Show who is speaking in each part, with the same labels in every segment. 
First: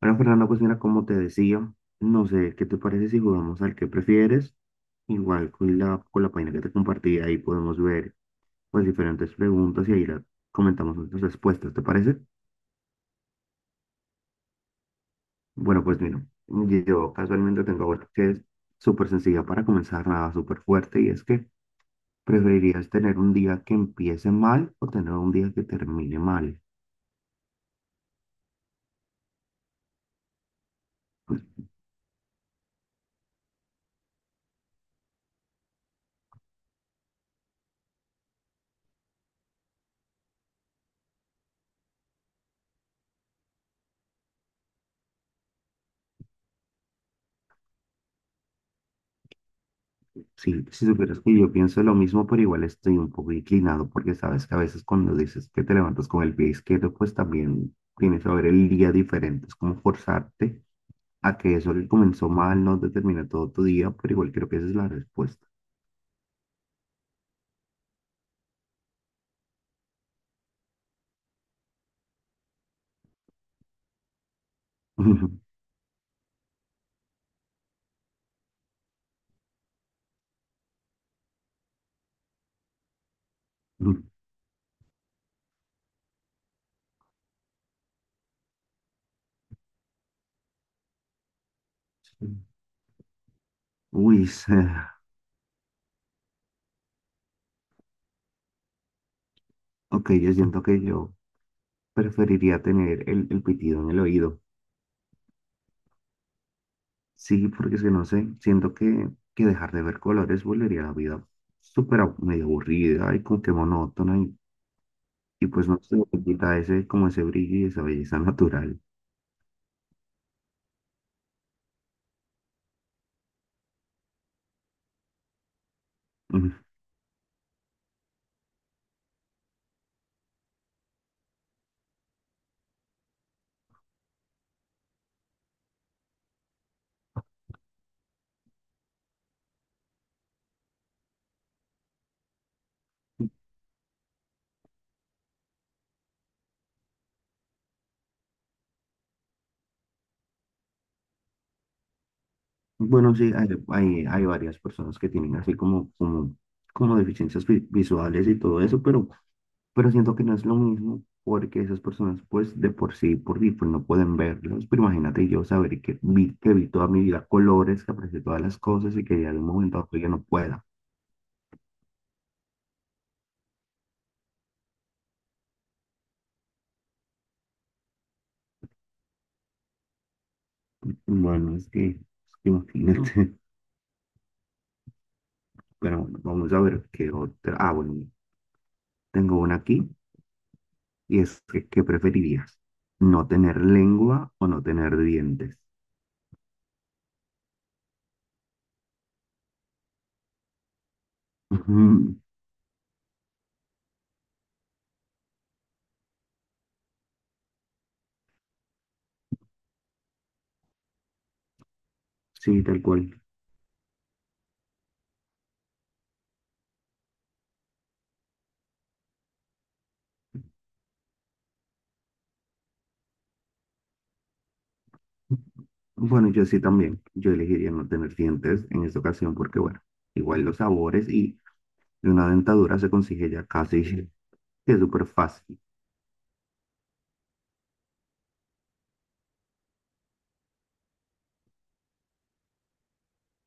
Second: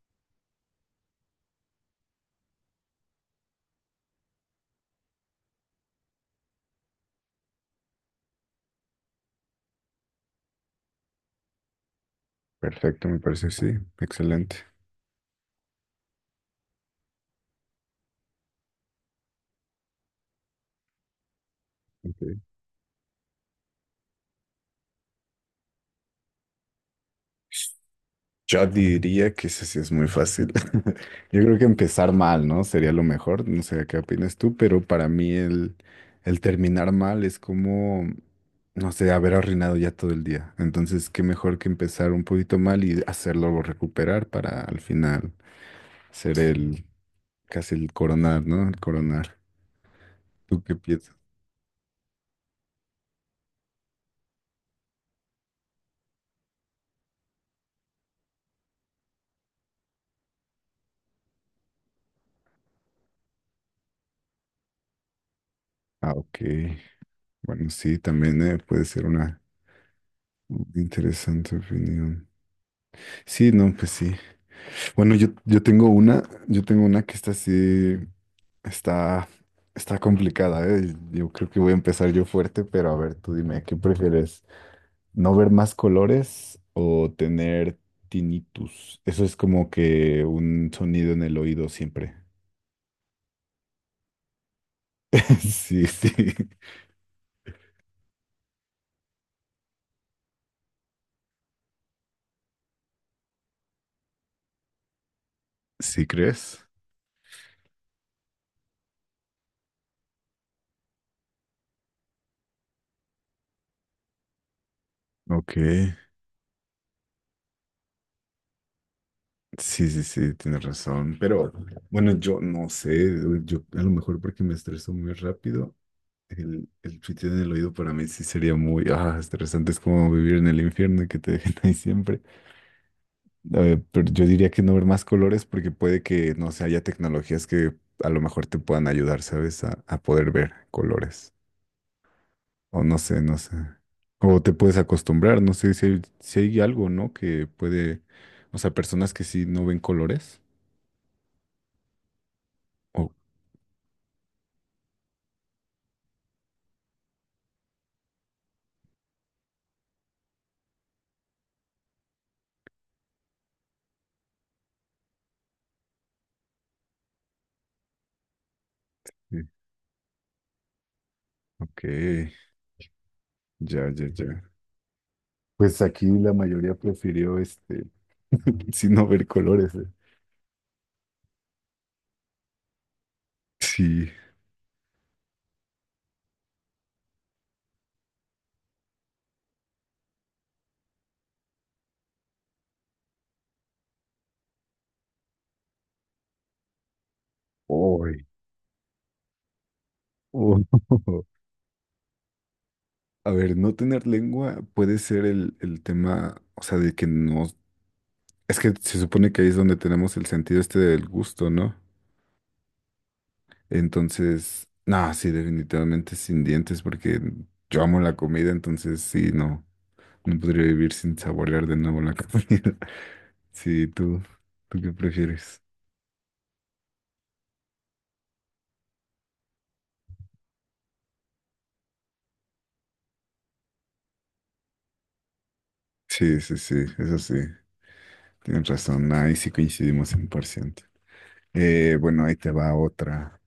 Speaker 1: Bueno, Fernando, pues mira, como te decía, no sé, ¿qué te parece si jugamos al que prefieres? Igual con la página que te compartí, ahí podemos ver pues diferentes preguntas y comentamos nuestras respuestas, ¿te parece?
Speaker 2: Perfecto, me parece, sí. Excelente.
Speaker 1: Bueno, pues mira, yo casualmente tengo otra que es súper sencilla para comenzar, nada súper fuerte, y es que
Speaker 2: Ok.
Speaker 1: ¿preferirías tener un día que empiece mal o tener un día que termine mal?
Speaker 2: Yo diría que eso sí es muy fácil. Yo creo que empezar mal, ¿no? Sería lo mejor. No sé qué opinas tú, pero para mí el terminar mal es como, no sé, haber arruinado ya todo el día. Entonces, qué mejor que empezar un poquito mal y hacerlo recuperar para al final ser el, casi el coronar, ¿no? El coronar. ¿Tú
Speaker 1: Sí,
Speaker 2: qué
Speaker 1: si
Speaker 2: piensas?
Speaker 1: supieras que yo pienso lo mismo, pero igual estoy un poco inclinado porque sabes que a veces cuando dices que te levantas con el pie izquierdo, pues también tienes que ver el día diferente. Es como forzarte a que eso que comenzó mal no determina todo tu día, pero igual creo que esa es la respuesta.
Speaker 2: Ah, ok. Bueno, sí, también puede ser una interesante opinión. Sí, no, pues sí. Bueno, yo tengo una que está así, está, está complicada, ¿eh? Yo creo que voy a empezar yo fuerte, pero a ver, tú dime, ¿qué prefieres? ¿No ver más colores o tener tinnitus? Eso es como que un sonido en el oído siempre.
Speaker 1: Uy, se-
Speaker 2: Sí, sí.
Speaker 1: ok, yo siento que yo preferiría tener el pitido en el oído.
Speaker 2: ¿Sí crees?
Speaker 1: Sí, porque es que no sé, siento que dejar de ver colores volvería a la vida medio aburrida y como que monótona. Y
Speaker 2: Ok.
Speaker 1: pues no se le quita ese, como ese brillo y esa belleza natural.
Speaker 2: Sí, sí, sí, tienes razón, pero bueno, yo no sé, yo a lo mejor porque me estreso muy rápido,
Speaker 1: Mm.
Speaker 2: el chute en el oído para mí sí sería muy, estresante, es como vivir en el infierno y que te dejen ahí siempre. Pero yo diría que no ver más colores porque puede que, no sé, haya tecnologías que a lo mejor te puedan ayudar, ¿sabes? A poder ver colores, o no sé, no sé. O te puedes acostumbrar, no sé si hay algo, ¿no? Que puede, o sea, personas que sí no ven colores. O
Speaker 1: Bueno, sí, hay varias personas que tienen así como deficiencias visuales y todo eso, pero siento que no es lo mismo porque esas personas pues de por sí, pues no pueden verlos. Pero imagínate yo saber que vi toda mi vida colores, que aprecié todas las cosas y que ya de un momento a otro ya no pueda.
Speaker 2: Ok, ya, ya, ya. Pues aquí la mayoría prefirió este, sin no ver colores.
Speaker 1: Bueno, es que imagínate.
Speaker 2: Sí.
Speaker 1: Pero bueno, vamos a ver qué otra. Ah, bueno, tengo una aquí. Y es que, ¿qué preferirías? ¿No tener lengua o no tener dientes?
Speaker 2: Uy. Oh.
Speaker 1: Ujú.
Speaker 2: A ver, no tener lengua puede ser el tema, o sea, de que no. Es que se supone que ahí es donde tenemos el sentido este del gusto, ¿no?
Speaker 1: Sí, tal cual.
Speaker 2: Entonces, no, sí, definitivamente sin dientes, porque yo amo la comida, entonces sí, no, no podría vivir sin saborear de nuevo la comida. Sí, ¿tú qué prefieres?
Speaker 1: Bueno, yo sí también. Yo elegiría no tener dientes en esta ocasión porque, bueno, igual los sabores y una dentadura se consigue ya casi que es súper fácil.
Speaker 2: Sí, sí, sí, eso sí, tienes razón, ahí sí coincidimos 100%. Bueno, ahí te va otra.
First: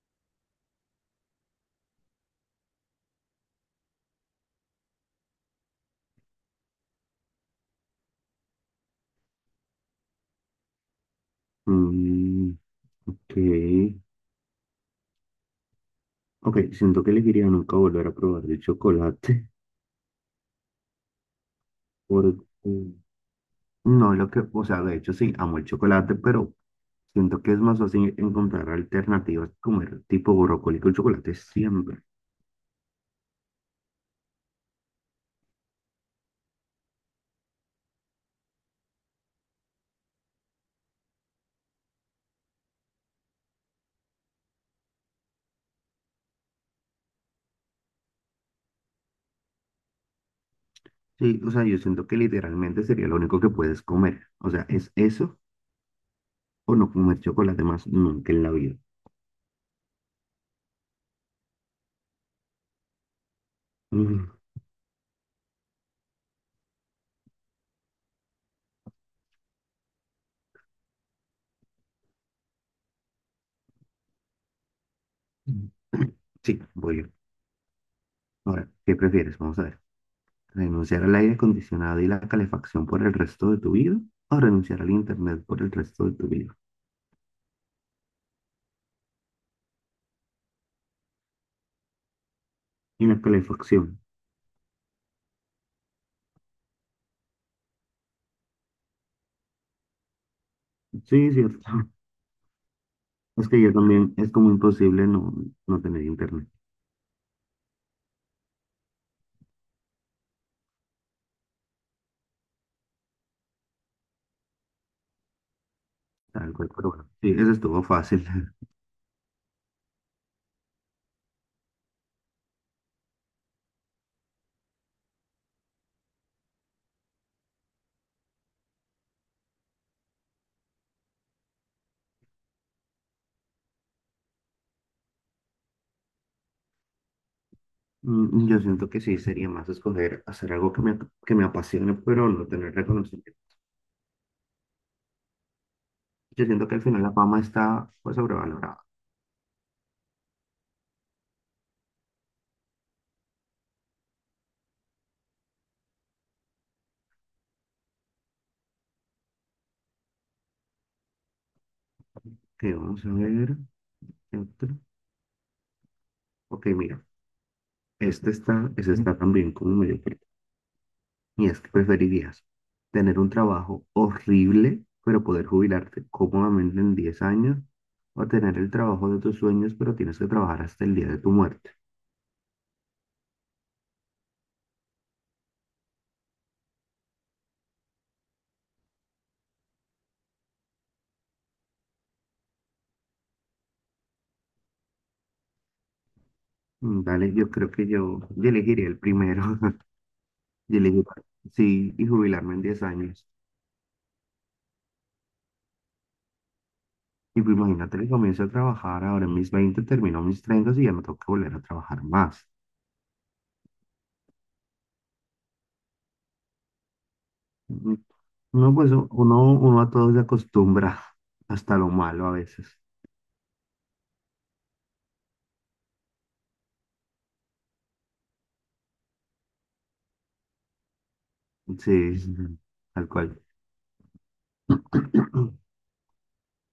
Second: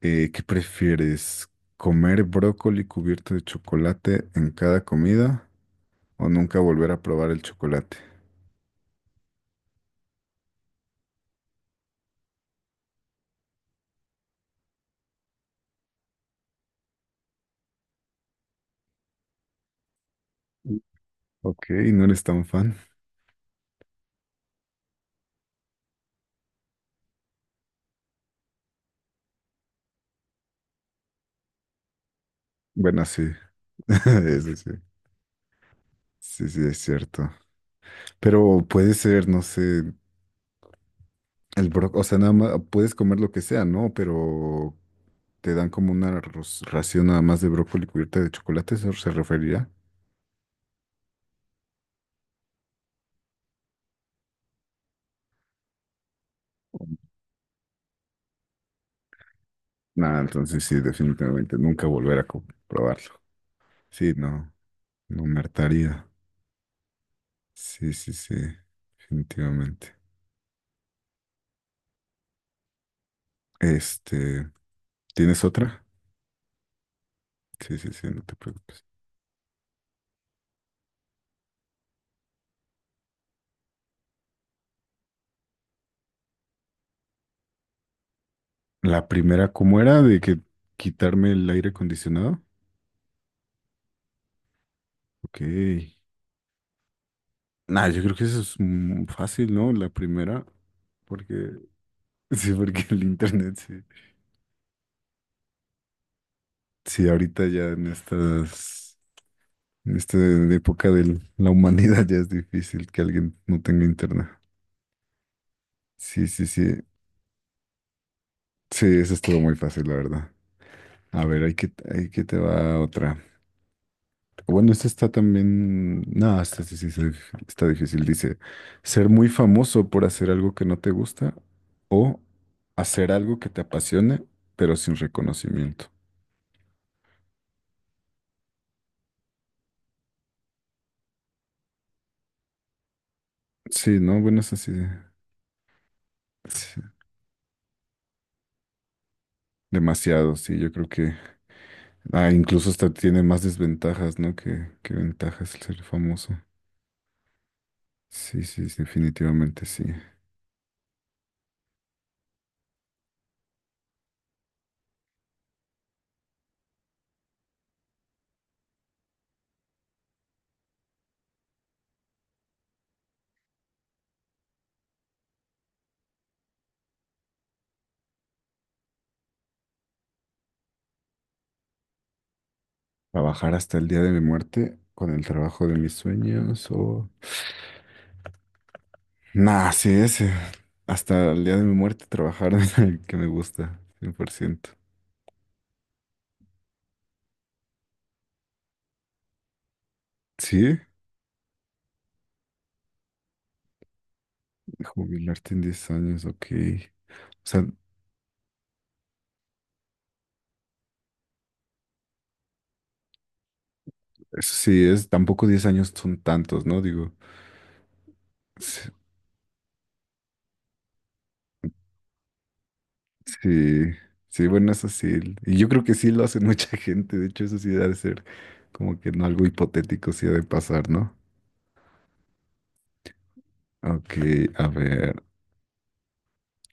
Speaker 2: ¿Qué prefieres? ¿Comer brócoli cubierto de chocolate en cada comida o nunca volver a probar el chocolate?
Speaker 1: Mm, ok. Ok, siento que elegiría nunca volver a probar el chocolate.
Speaker 2: Mm. Ok, no eres
Speaker 1: Porque
Speaker 2: tan fan.
Speaker 1: no, lo que, o sea, de hecho sí, amo el chocolate, pero siento que es más fácil encontrar alternativas, comer tipo brócoli con chocolate siempre.
Speaker 2: Bueno, sí, eso sí, sí, sí, es cierto. Pero puede ser, no sé, el brócoli, o sea, nada más puedes comer lo que sea, ¿no? Pero te dan como una ración nada más de brócoli cubierta de chocolate, ¿eso se referirá?
Speaker 1: Sí, o sea, yo siento que literalmente sería lo único que puedes comer. O sea, es eso o no comer chocolate más nunca en la vida.
Speaker 2: Nada, entonces sí, definitivamente nunca volver a probarlo. Sí,
Speaker 1: Mm.
Speaker 2: no, no me hartaría. Sí, sí, sí, definitivamente. Este, ¿Tienes otra?
Speaker 1: Sí, voy yo.
Speaker 2: Sí, sí, sí, no te
Speaker 1: Ahora,
Speaker 2: preocupes.
Speaker 1: ¿qué prefieres? Vamos a ver. ¿Renunciar al aire acondicionado y la calefacción por el resto de tu vida? ¿O renunciar al internet por el resto de tu vida?
Speaker 2: La primera, ¿cómo era? De que quitarme el aire acondicionado.
Speaker 1: Y la calefacción.
Speaker 2: Ok. Nah, yo creo que eso es fácil, ¿no? La primera,
Speaker 1: Sí,
Speaker 2: porque
Speaker 1: cierto.
Speaker 2: sí, porque el
Speaker 1: Es
Speaker 2: internet,
Speaker 1: que
Speaker 2: sí.
Speaker 1: yo también, es como imposible no tener internet,
Speaker 2: Sí, ahorita ya en esta época de la humanidad ya es difícil que alguien no tenga internet. Sí, sí,
Speaker 1: tal cual,
Speaker 2: sí.
Speaker 1: pero bueno, sí, eso estuvo fácil.
Speaker 2: Sí, eso estuvo muy fácil, la verdad. A ver, hay que te va otra. Bueno, esta está también. No, esta sí, sí, sí, está difícil. Dice, ser muy famoso por hacer algo que no te gusta o hacer algo que te apasione, pero sin reconocimiento.
Speaker 1: Mm, yo siento que sí, sería más escoger hacer algo que me apasione, pero no tener reconocimiento.
Speaker 2: Sí, no, bueno, es así.
Speaker 1: Yo siento que
Speaker 2: Sí,
Speaker 1: al final la fama está pues sobrevalorada.
Speaker 2: demasiado, sí, yo creo que incluso hasta tiene más desventajas, ¿no? Que ventajas el ser famoso. Sí, sí, sí, definitivamente sí.
Speaker 1: Que vamos a ver, ¿qué otro? Ok, mira, ese está también como medio fuerte. Y es que preferirías tener un trabajo horrible, pero poder jubilarte cómodamente en 10 años, o tener el trabajo de tus sueños, pero tienes que trabajar hasta el día de tu muerte.
Speaker 2: Trabajar hasta el día de mi muerte con el trabajo de mis sueños o... Nah, sí, ese. Hasta el día de mi muerte trabajar en el que me gusta, 100%.
Speaker 1: Mm, dale, yo creo que yo elegiría el primero. Yo
Speaker 2: Sí,
Speaker 1: elegiría, sí, y jubilarme en 10 años.
Speaker 2: jubilarte en 10 años, ok.
Speaker 1: Y
Speaker 2: O
Speaker 1: pues
Speaker 2: sea,
Speaker 1: imagínate que comienzo a trabajar ahora en mis 20 termino mis 30 y ya no tengo que volver a trabajar más.
Speaker 2: eso sí es, tampoco 10 años son tantos, ¿no? Digo,
Speaker 1: Mm, no, pues uno a todo se acostumbra, hasta lo malo a veces.
Speaker 2: sí, sí, bueno, eso sí. Y yo creo que sí lo hace mucha gente. De hecho, eso sí debe ser como que no algo hipotético, sí ha de pasar, ¿no?
Speaker 1: Sí, ujú, tal cual.
Speaker 2: Ok, a ver,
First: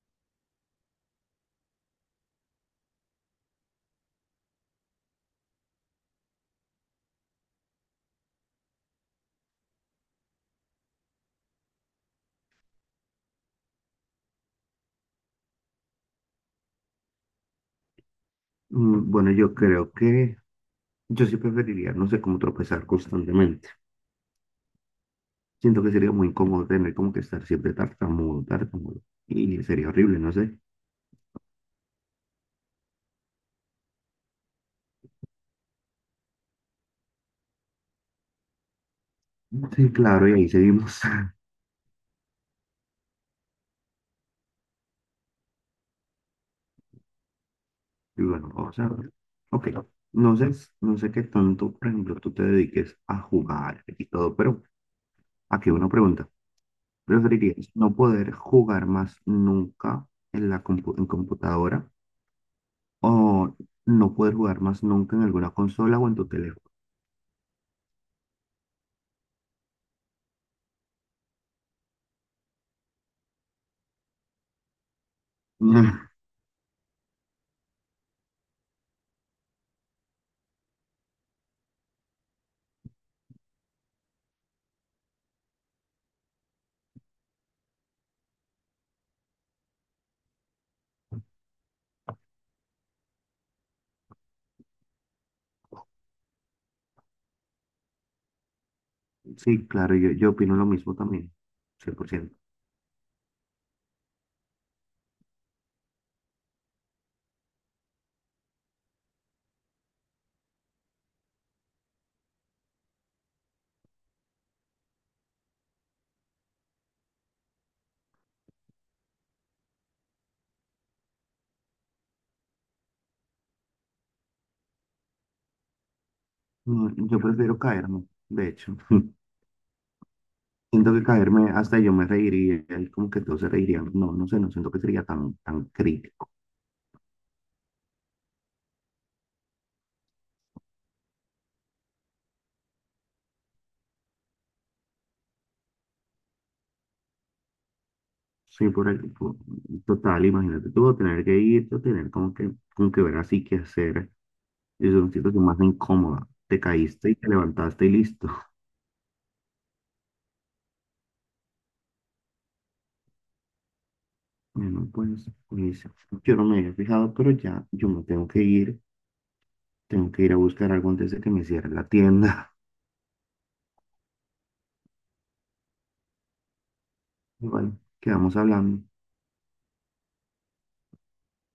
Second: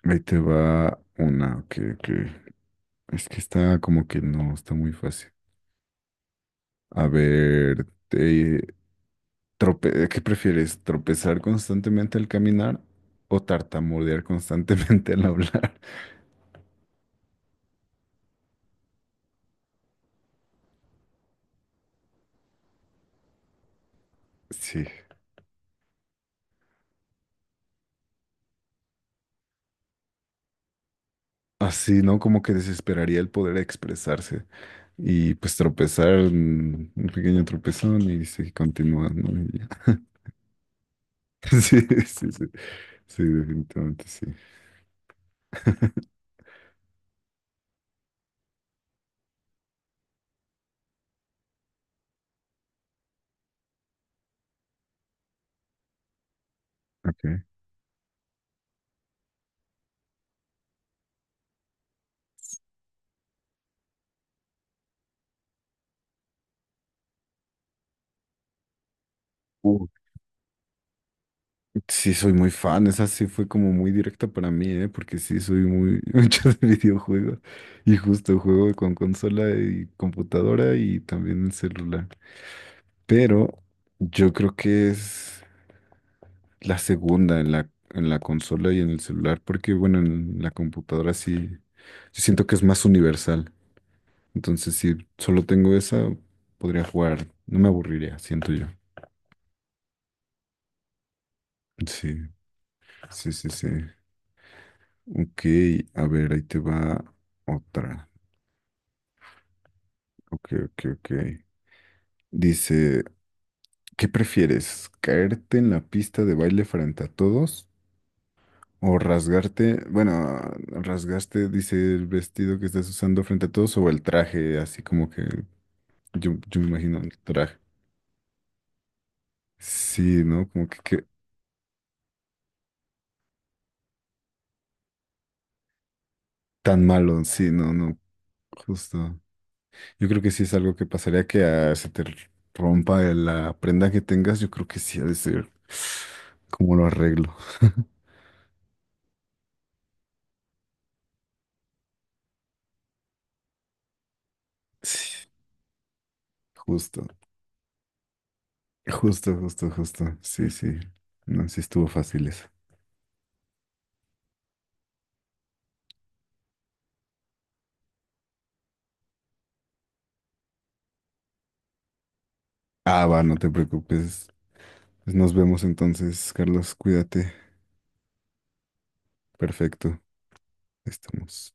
Speaker 2: ahí te va una, ok, ok. Es que está como que no, está muy fácil. A ver, ¿qué prefieres? ¿Tropezar constantemente al caminar o tartamudear constantemente al hablar?
Speaker 1: Mm, bueno, yo creo que yo sí preferiría, no sé, cómo tropezar constantemente.
Speaker 2: Sí.
Speaker 1: Siento que sería muy incómodo tener como que estar siempre tartamudo. Y sería horrible, no sé.
Speaker 2: Así, ¿no? Como que desesperaría el poder expresarse y pues tropezar, un pequeño tropezón y se continúa, ¿no? Y ya.
Speaker 1: Sí, claro, y ahí seguimos.
Speaker 2: Sí, sí, sí, sí, definitivamente sí.
Speaker 1: Y bueno, vamos a ver. Ok, no sé, qué tanto, por ejemplo, tú te dediques a jugar y todo, pero aquí una pregunta.
Speaker 2: Okay.
Speaker 1: ¿Preferirías no poder jugar más nunca en computadora o no poder jugar más nunca en alguna consola o en tu teléfono?
Speaker 2: Uh, sí, soy muy fan, esa sí fue como muy directa para mí, ¿eh? Porque sí, soy
Speaker 1: Mm.
Speaker 2: muy mucho de videojuegos y justo juego con consola y computadora y también el celular. Pero yo creo que la segunda en la consola y en el celular, porque bueno, en la computadora sí, sí siento que es más universal. Entonces, si solo tengo esa, podría jugar, no me aburriría, siento yo.
Speaker 1: Sí, claro, yo opino lo mismo también,
Speaker 2: Sí,
Speaker 1: 100%.
Speaker 2: sí, sí, sí. Ok, a ver, ahí te va otra. Ok, ok, ok. Dice, ¿qué prefieres? ¿Caerte en la pista de baile frente a todos? ¿O rasgarte? Bueno, rasgaste, dice el vestido que estás usando frente a todos o el traje, así como que yo me imagino
Speaker 1: Mm,
Speaker 2: el
Speaker 1: yo
Speaker 2: traje.
Speaker 1: prefiero caerme, de hecho.
Speaker 2: Sí, ¿no? Como que,
Speaker 1: Siento que
Speaker 2: que
Speaker 1: caerme, hasta yo me reiría, y como que todos se reirían. No, no sé, no siento que sería tan, tan crítico.
Speaker 2: tan malo. Sí, no, no. Justo. Yo creo que sí es algo que pasaría que se te rompa la prenda que tengas. Yo creo que sí ha de ser. ¿Cómo lo arreglo?
Speaker 1: Sí, total, imagínate tú tener como que ver así qué hacer. Es una
Speaker 2: Sí,
Speaker 1: situación más incómoda. Te
Speaker 2: justo.
Speaker 1: caíste y te levantaste y listo.
Speaker 2: Justo, justo, justo. Sí, sí. No, sí estuvo fácil eso.
Speaker 1: Bueno, pues, yo no me había fijado, pero ya yo me tengo que ir. Tengo que ir a buscar algo antes de que me cierre la tienda.
Speaker 2: Ah, va, no te preocupes. Pues nos vemos entonces, Carlos. Cuídate.
Speaker 1: Y bueno, quedamos hablando.
Speaker 2: Perfecto. Estamos.